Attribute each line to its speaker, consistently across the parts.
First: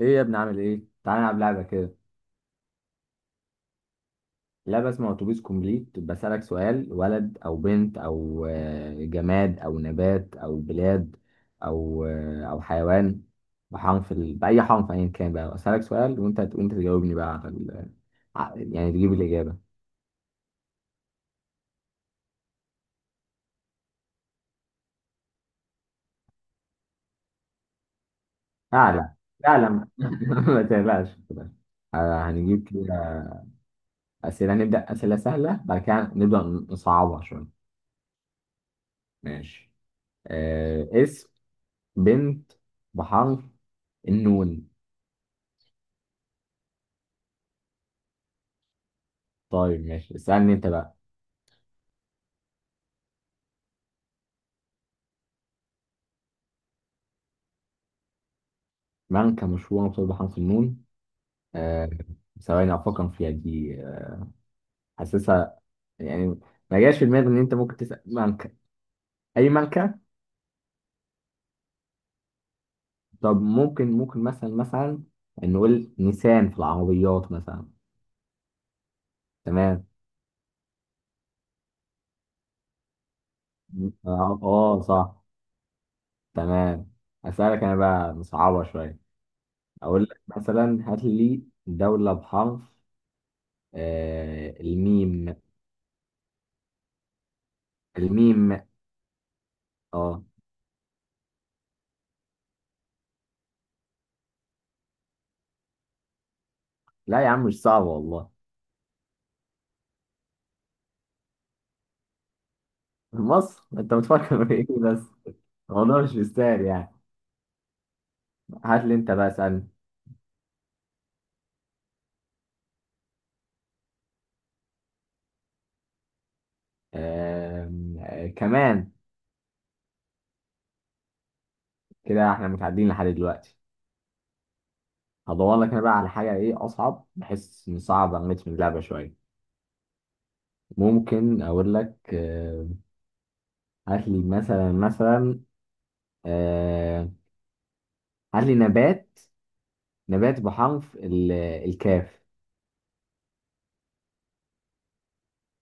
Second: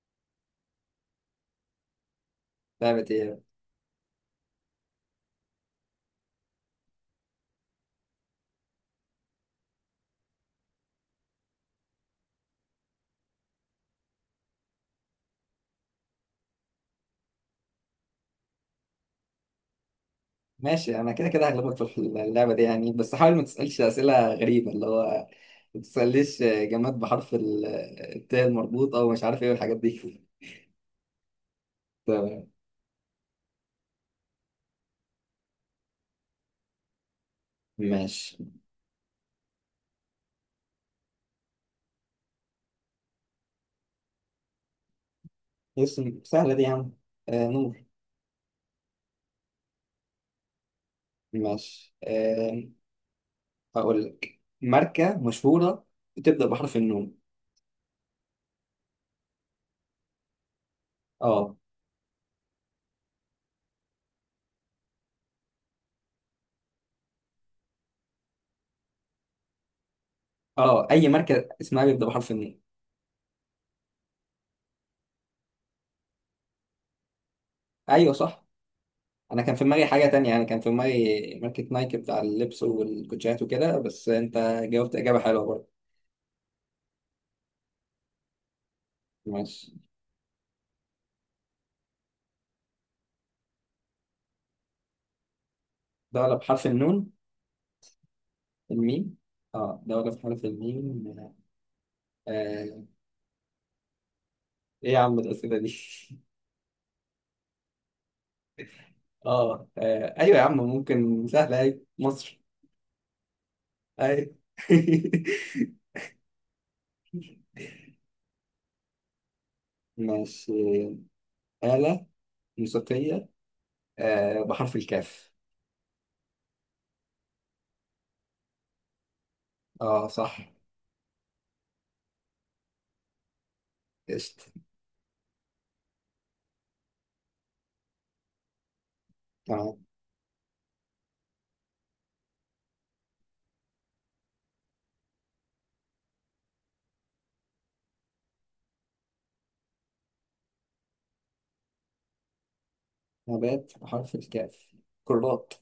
Speaker 1: ايه يا ابني، عامل ايه؟ تعالى نلعب لعبة كده.
Speaker 2: لعبة ايه؟
Speaker 1: لعبة اسمها اتوبيس كومبليت، بسألك سؤال: ولد او بنت او آه، جماد او نبات او بلاد او حيوان بحرف ال... بأي حرف ايا كان بقى. بسألك سؤال، وانت تجاوبني بقى يعني تجيب الإجابة.
Speaker 2: ماشي، انا كده كده هغلبك في اللعبة دي يعني، بس حاول ما تسألش أسئلة غريبة، اللي هو ما تسألليش جماد بحرف ال- التاء المربوط او
Speaker 1: اعلم،
Speaker 2: مش عارف ايه والحاجات دي.
Speaker 1: اعلم ما تقلقش، ما تقلقش.
Speaker 2: تمام.
Speaker 1: هنجيب كده نبدأ أسئلة سهلة، بعد كده نبدأ نصعبها شوية.
Speaker 2: ماشي،
Speaker 1: ماشي. اسم بنت بحرف النون.
Speaker 2: اسم سهلة دي يا عم، نور.
Speaker 1: طيب ماشي، اسألني أنت بقى.
Speaker 2: ماشي. هقول لك ماركة مشهورة بتبدأ بحرف النون.
Speaker 1: من كان مشهورا بصيد حرف النون؟
Speaker 2: اه،
Speaker 1: آه، ثواني أفكر فيها دي، حاسسها يعني. ما جاش في دماغي إن أنت ممكن تسأل مانكا، أي مانكا.
Speaker 2: اه، اي ماركة اسمها بيبدأ بحرف النون.
Speaker 1: طب ممكن مثلا نقول نيسان في العربيات مثلا.
Speaker 2: ايوه صح، انا كان في دماغي
Speaker 1: تمام.
Speaker 2: حاجة تانية يعني، كان في دماغي ماركة نايك بتاع اللبس والكوتشيات وكده، بس انت جاوبت
Speaker 1: صح.
Speaker 2: إجابة حلوة برضه.
Speaker 1: تمام. أسألك أنا بقى مصعبة شوية.
Speaker 2: ماشي.
Speaker 1: أقول لك مثلا هات لي دولة بحرف الميم،
Speaker 2: دولة بحرف النون؟
Speaker 1: الميم.
Speaker 2: الميم. اه دولة
Speaker 1: آه،
Speaker 2: بحرف الميم. آه. ايه يا عم الأسئلة دي؟
Speaker 1: لا يا عم، مش صعب والله.
Speaker 2: ايوه يا عم، ممكن سهلة، اي مصر.
Speaker 1: مصر؟ انت
Speaker 2: اي.
Speaker 1: بتفكر في ايه بس؟ الموضوع مش مستاهل يعني. هات لي انت بقى، اسألني.
Speaker 2: ماشي، آلة موسيقية، بحرف الكاف.
Speaker 1: آم، آه، كمان.
Speaker 2: اه صح،
Speaker 1: كده احنا متعدين لحد دلوقتي.
Speaker 2: قشطة.
Speaker 1: هدور لك انا بقى على حاجة ايه اصعب، بحيث نصعب على النت من اللعبة شوية.
Speaker 2: تمام.
Speaker 1: ممكن اقول لك، هات لي مثلا. آم، هات لي نبات. نبات بحرف الكاف.
Speaker 2: نبات بحرف الكاف؟ كرات.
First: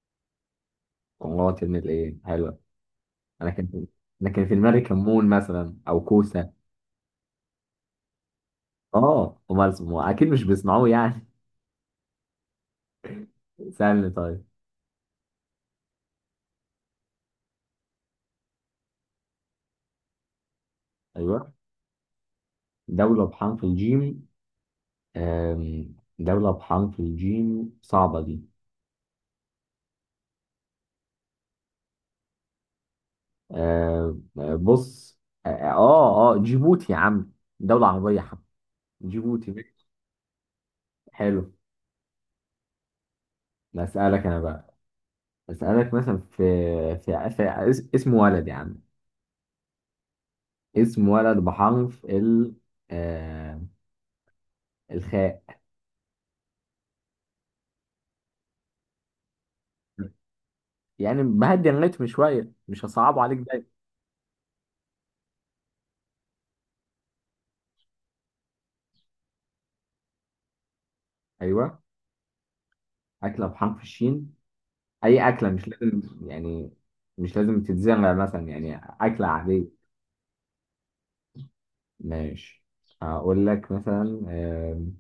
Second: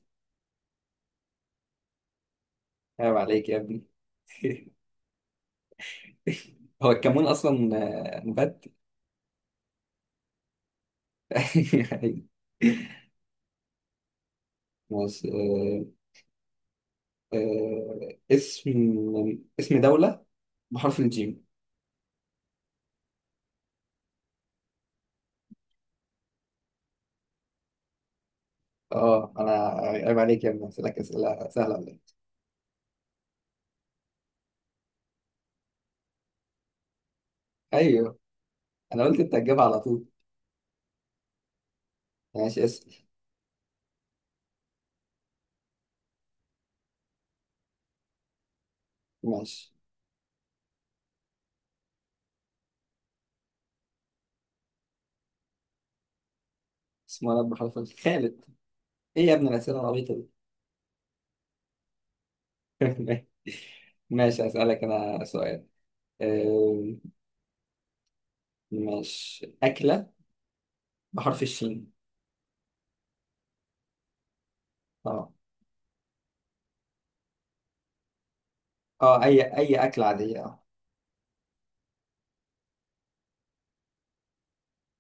Speaker 1: والله ان الايه حلوة.
Speaker 2: عيب عليك
Speaker 1: انا
Speaker 2: يا ابني.
Speaker 1: كان انا كان في دماغي كمون مثلا، او كوسة.
Speaker 2: هو الكمون اصلا نبات؟
Speaker 1: اه، امال اسمه اكيد مش بيسمعوه يعني. سألني طيب.
Speaker 2: ماشي، آه، اسم اسم دولة بحرف الجيم.
Speaker 1: ايوه، دولة بحرف الجيم. دولة بحرف الجيم صعبة دي.
Speaker 2: اه انا عيب عليك يا ابني، اسالك اسئله سهله ولا إيه؟
Speaker 1: آم، آه، بص. جيبوتي يا عم، دولة عربية
Speaker 2: ايوه
Speaker 1: يا عم.
Speaker 2: انا قلت انت
Speaker 1: جيبوتي.
Speaker 2: هتجيبها على طول.
Speaker 1: حلو.
Speaker 2: ماشي اسال.
Speaker 1: بسألك انا بقى. بسألك مثلا في في اسم ولد يا عم.
Speaker 2: ماشي،
Speaker 1: اسم ولد بحرف ال آه، الخاء.
Speaker 2: اسم ولد بحرف ال- خالد. ايه يا ابني الاسئله العبيطه
Speaker 1: يعني بهدي الريتم شوية، مش هصعبه
Speaker 2: دي؟
Speaker 1: عليك دايما.
Speaker 2: ماشي، اسالك انا سؤال. آه، ماشي، اكله بحرف
Speaker 1: ايوه.
Speaker 2: الشين.
Speaker 1: أكلة بحرف الشين. اي
Speaker 2: اه،
Speaker 1: اكله، مش لازم يعني مش لازم تتزرع مثلا، يعني
Speaker 2: اه،
Speaker 1: اكله
Speaker 2: اي
Speaker 1: عاديه.
Speaker 2: اكله عاديه، اه.
Speaker 1: ماشي، هقول لك مثلا. آم،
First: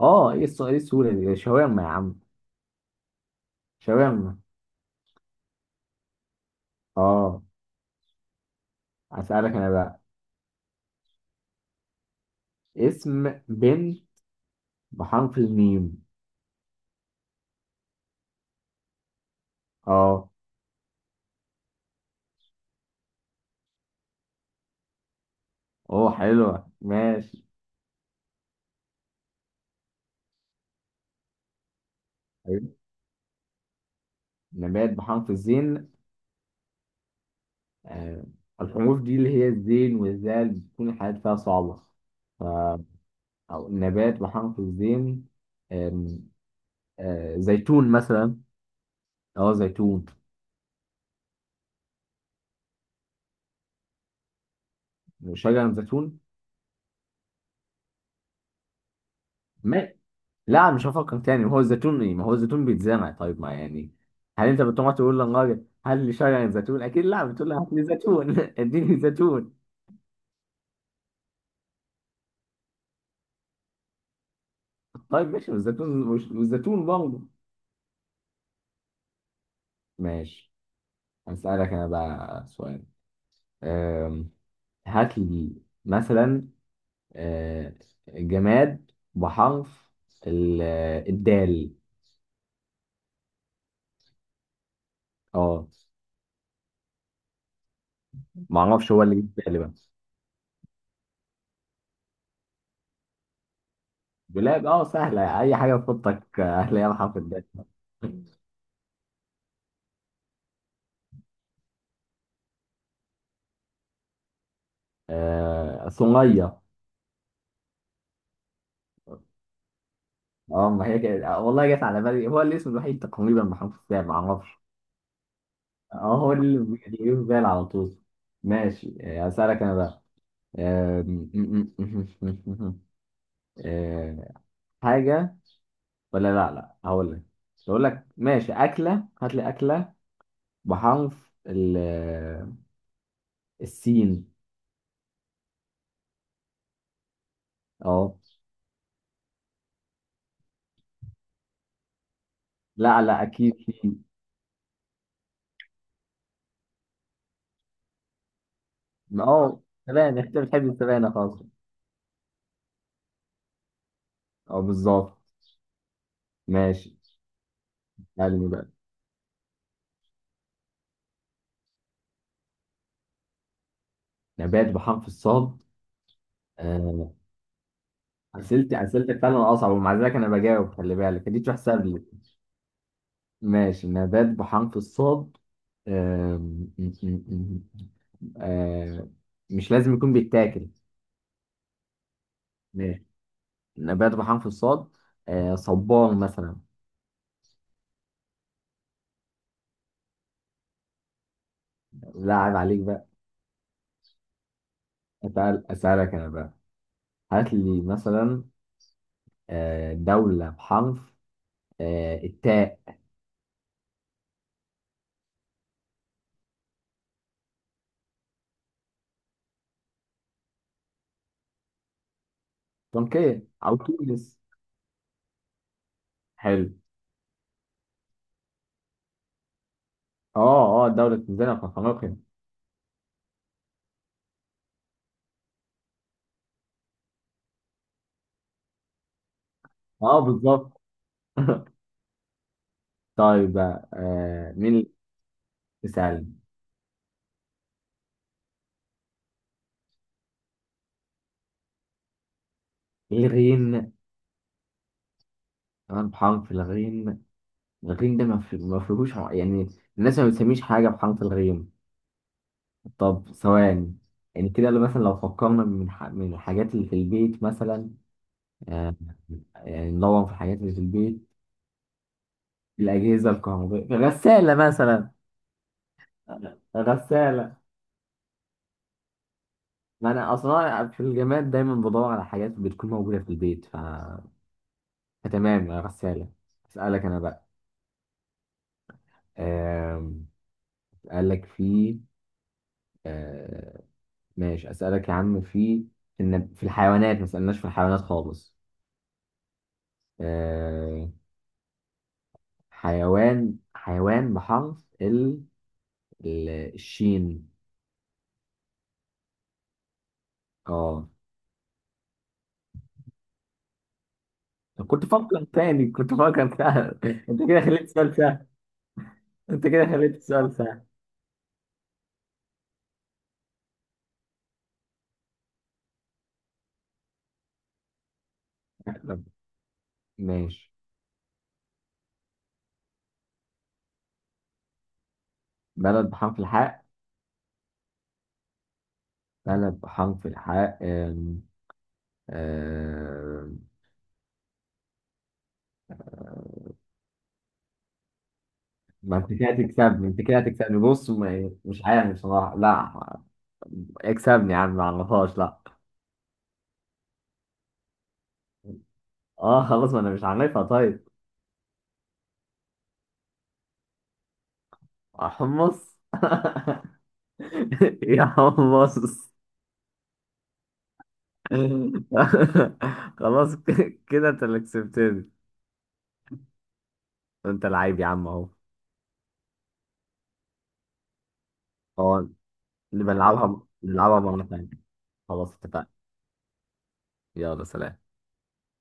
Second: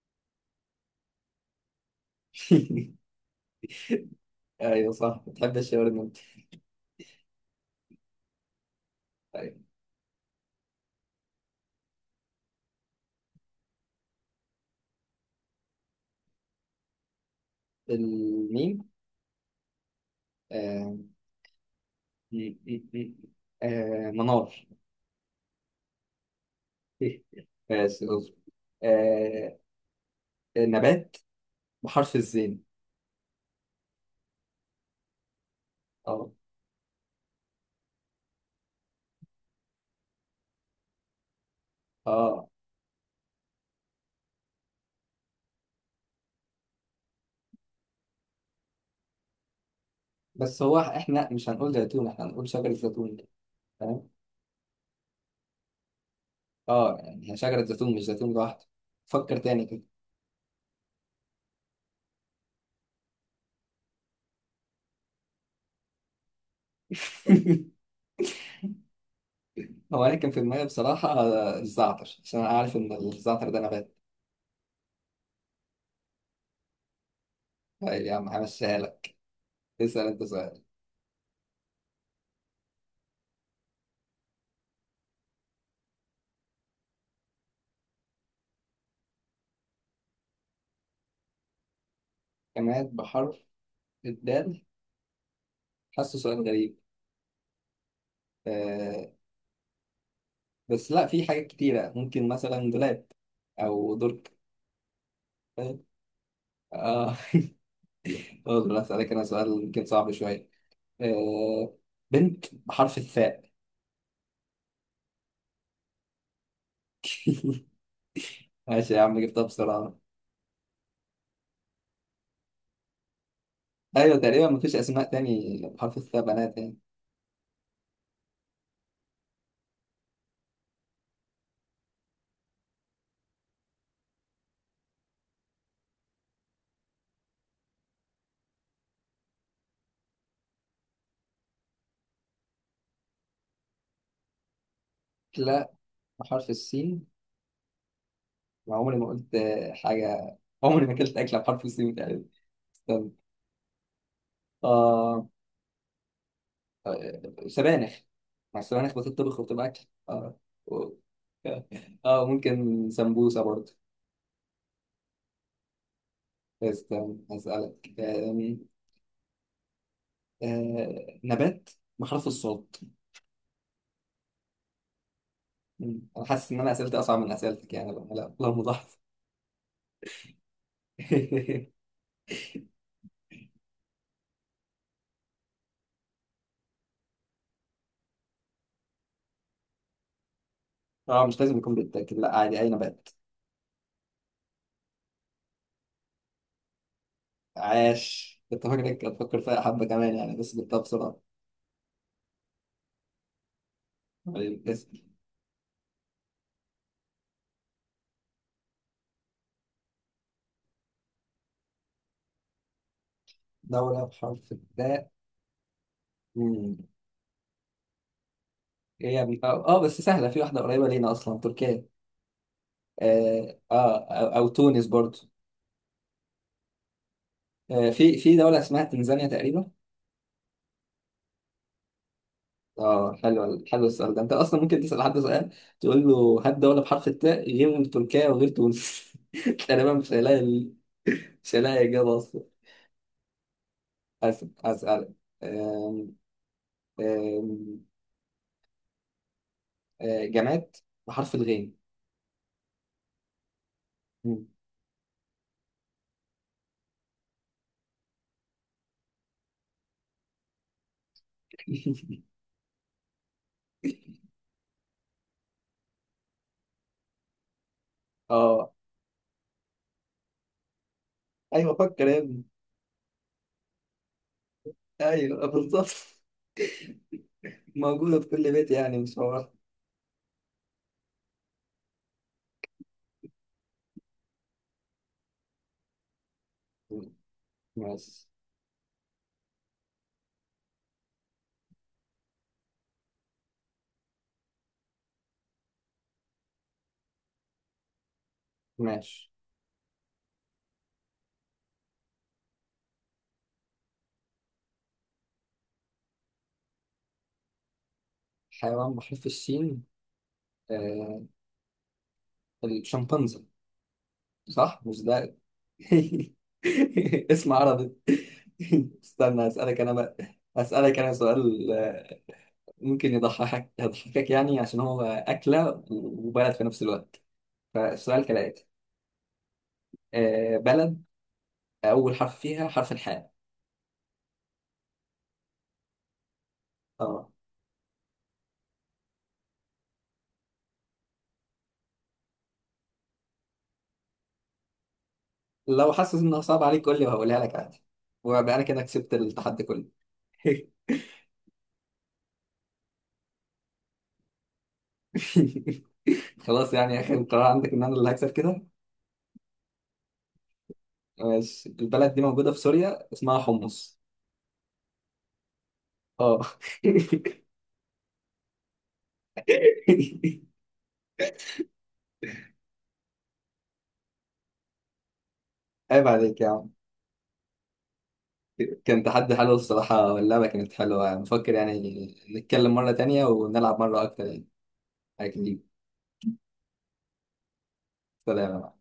Speaker 1: اه، ايه السؤال، ايه السهوله دي! شاورما يا عم. شاورما.
Speaker 2: ايوه صح، بتحب الشاورما انت.
Speaker 1: اه. اسالك
Speaker 2: طيب،
Speaker 1: انا بقى. اسم بنت بحرف الميم.
Speaker 2: الميم.
Speaker 1: اه.
Speaker 2: آه، م- م- م- منار.
Speaker 1: اوه، حلوه. ماشي.
Speaker 2: ماشي اصبر. آه نبات بحرف الزين.
Speaker 1: حلو. نبات بحرف الزين.
Speaker 2: اه،
Speaker 1: آه. الحروف دي اللي هي الزين والزال بتكون الحاجات فيها صعبه. ف-
Speaker 2: اه،
Speaker 1: او نبات بحرف الزين. آم، آه، زيتون مثلا. اه، زيتون.
Speaker 2: بس هو احنا مش هنقول زيتون، احنا هنقول شجرة زيتون. تمام.
Speaker 1: وشجر زيتون.
Speaker 2: اه يعني هي شجرة زيتون مش زيتون لوحده، فكر تاني كده.
Speaker 1: ما لا، مش هفكر تاني. ما هو الزيتون بيتزرع طيب، ما يعني هل انت بتقعد تقول للراجل هل لي شجر زيتون؟ اكيد لا، بتقول له هات لي زيتون اديني زيتون.
Speaker 2: هو انا كان في دماغي بصراحة الزعتر، عشان انا عارف ان الزعتر ده نبات.
Speaker 1: طيب ماشي، والزيتون برضه.
Speaker 2: طيب يا عم همشيها لك، اسأل انت
Speaker 1: ماشي،
Speaker 2: سؤال.
Speaker 1: هسألك انا بقى سؤال. أم، هات لي مثلا أه، جماد بحرف ال- الدال.
Speaker 2: جماد بحرف الدال،
Speaker 1: اه.
Speaker 2: حاسه سؤال غريب،
Speaker 1: ما اعرفش، هو
Speaker 2: آه
Speaker 1: اللي جه في بالي بقى.
Speaker 2: بس لا، في حاجات كتيرة، ممكن مثلا دولاب او درج.
Speaker 1: دولاب. اه، سهلة، اي حاجة تحطك هتلاقيها
Speaker 2: اه.
Speaker 1: محطة ده.
Speaker 2: اقدر اسالك انا سؤال يمكن صعب شويه، آه، بنت بحرف الثاء.
Speaker 1: آه، صنية.
Speaker 2: ماشي يا عم جبتها بسرعه.
Speaker 1: اه، ما هي كده، والله جت على بالي، هو الاسم الوحيد تقريبا، محمود السابع، ما
Speaker 2: ايوه تقريبا
Speaker 1: اعرفش.
Speaker 2: مفيش اسماء تاني بحرف
Speaker 1: اه،
Speaker 2: الثاء
Speaker 1: هو
Speaker 2: بنات
Speaker 1: اللي
Speaker 2: يعني.
Speaker 1: بيجي في بالي على طول. ماشي. اسالك انا بقى. آه، م- م- م- م- م- آه، حاجه. ولا لا لا هقول لك ماشي، اكله. هات لي اكله بحرف السين.
Speaker 2: لا، بحرف السين،
Speaker 1: اه.
Speaker 2: ما عمري ما قلت حاجه، عمري ما اكلت اكله بحرف السين تقريبا.
Speaker 1: لا
Speaker 2: استنى.
Speaker 1: لا، اكيد سين.
Speaker 2: آه... سبانخ، مع السبانخ بتطبخ
Speaker 1: اه،
Speaker 2: وبتبقى اكل.
Speaker 1: سبانخ.
Speaker 2: آه.
Speaker 1: انت بتحب
Speaker 2: و-
Speaker 1: السبانخ خالص.
Speaker 2: اه، ممكن سمبوسه برضه.
Speaker 1: اه، بالظبط. ماشي،
Speaker 2: استنى اسالك.
Speaker 1: علمي
Speaker 2: آم،
Speaker 1: بقى.
Speaker 2: آه، نبات بحرف الصاد.
Speaker 1: نبات بحرف الصاد.
Speaker 2: مم. انا حاسس ان انا اسئلتي
Speaker 1: آه،
Speaker 2: اصعب من اسئلتك يعني بقى. لا لا مضاعف.
Speaker 1: اسئلتك فعلا اصعب، ومع ذلك انا بجاوب. خلي بالك دي تحسب لي. ماشي، نبات بحرف الصاد. آم، م- م- م- آه، مش لازم يكون بيتاكل.
Speaker 2: اه مش لازم يكون، بالتاكيد لا، عادي اي
Speaker 1: ماشي،
Speaker 2: نبات.
Speaker 1: نبات بحرف الصاد. صبار مثلا.
Speaker 2: عاش، كنت فاكرك هتفكر فيها حبه كمان يعني، بس جبتها بسرعه.
Speaker 1: لا، عيب عليك بقى.
Speaker 2: طيب، اسم
Speaker 1: اسالك انا بقى، هات لي مثلا دولة بحرف التاء.
Speaker 2: دوله بحرف الداء. مم. ايه يا ابني، بس سهله، في واحده قريبه لينا اصلا، تركيا.
Speaker 1: تركيا
Speaker 2: اه،
Speaker 1: او
Speaker 2: او,
Speaker 1: تونس.
Speaker 2: أو تونس برضو.
Speaker 1: حلو.
Speaker 2: في دوله اسمها تنزانيا تقريبا.
Speaker 1: اه اه، دولة تنزانيا في افريقيا.
Speaker 2: اه حلو، حلو السؤال ده، انت اصلا ممكن تسال حد سؤال، تقول له هات دوله بحرف التاء غير تركيا وغير تونس، تقريبا مش
Speaker 1: اه،
Speaker 2: هيلاقي.
Speaker 1: بالظبط.
Speaker 2: مش هلاقي إجابة أصلا.
Speaker 1: طيب بقى، مين اللي...
Speaker 2: أسألك. أم-
Speaker 1: اسأل.
Speaker 2: أم- أه، جماد بحرف الغين.
Speaker 1: الغين.
Speaker 2: مم.
Speaker 1: كمان بحرف الغين. الغين ده ما فيهوش، يعني الناس ما بتسميش حاجة بحرف الغين. طب، ثواني. يعني كده، لو مثلا، لو فكرنا من الحاجات اللي في البيت مثلا.
Speaker 2: اه
Speaker 1: آه يعني ندور في الحاجات اللي في البيت.
Speaker 2: ايوه، فكر يا ابني.
Speaker 1: الأجهزة الكهربائية، غسالة مثلا.
Speaker 2: ايوه بالظبط،
Speaker 1: غسالة.
Speaker 2: موجودة في كل بيت يعني مش هو.
Speaker 1: ما أنا أصلا في الجماد دايما بدور على حاجات بتكون موجودة في البيت، تمام. غسالة. أسألك أنا بقى.
Speaker 2: ماشي،
Speaker 1: آم، أسألك في آه، ماشي، أسألك يا عم، في إن في الحيوانات ما سألناش في الحيوانات خالص.
Speaker 2: ماشي.
Speaker 1: آه، حيوان بحرف الشين.
Speaker 2: حيوان بحرف السين.
Speaker 1: اه.
Speaker 2: آه الشمبانزي، صح مش ده؟
Speaker 1: كنت بفكر سهل انت
Speaker 2: اسم
Speaker 1: كده خليت
Speaker 2: عربي.
Speaker 1: السؤال سهل.
Speaker 2: استنى
Speaker 1: انت
Speaker 2: اسألك
Speaker 1: كده
Speaker 2: انا بقى.
Speaker 1: خليت السؤال سهل.
Speaker 2: اسألك انا سؤال، ممكن يضحكك يضحكك يعني، عشان هو أكلة وبلد في نفس الوقت، فالسؤال كالآتي.
Speaker 1: طب، ماشي،
Speaker 2: بلد أول حرف فيها حرف الحاء.
Speaker 1: بلد بحرف الحاء.
Speaker 2: اه
Speaker 1: بلد بحرف الحاء. آم، آم،
Speaker 2: لو حاسس إنها صعبة عليك قول لي وهقولها لك عادي، وأبقى أنا كده كسبت
Speaker 1: ما انت كده
Speaker 2: التحدي كله.
Speaker 1: تكسبني، بص، مش عارف بصراحة، لا. اكسبني يا عم، ما عرفهاش، لا.
Speaker 2: خلاص يعني آخر قرار عندك إن أنا اللي هكسب كده.
Speaker 1: اه خلاص، ما انا مش عارفها. طيب.
Speaker 2: ماشي، البلد دي موجودة في سوريا، اسمها حمص.
Speaker 1: حمص
Speaker 2: اه.
Speaker 1: يا حمص خلاص، كده انت اللي كسبتني.
Speaker 2: عيب عليك يا عم.
Speaker 1: انت لعيب يا عم اهو.
Speaker 2: كان تحدي حلو الصراحة، واللعبة كانت حلوة، بفكر يعني
Speaker 1: اه.
Speaker 2: نتكلم مرة
Speaker 1: نبقى
Speaker 2: تانية
Speaker 1: نلعبها
Speaker 2: ونلعب مرة
Speaker 1: نلعبها
Speaker 2: أكتر
Speaker 1: مرة
Speaker 2: يعني.
Speaker 1: تانية. خلاص،
Speaker 2: أكيد.
Speaker 1: اتفقنا. يلا سلام.
Speaker 2: سلام.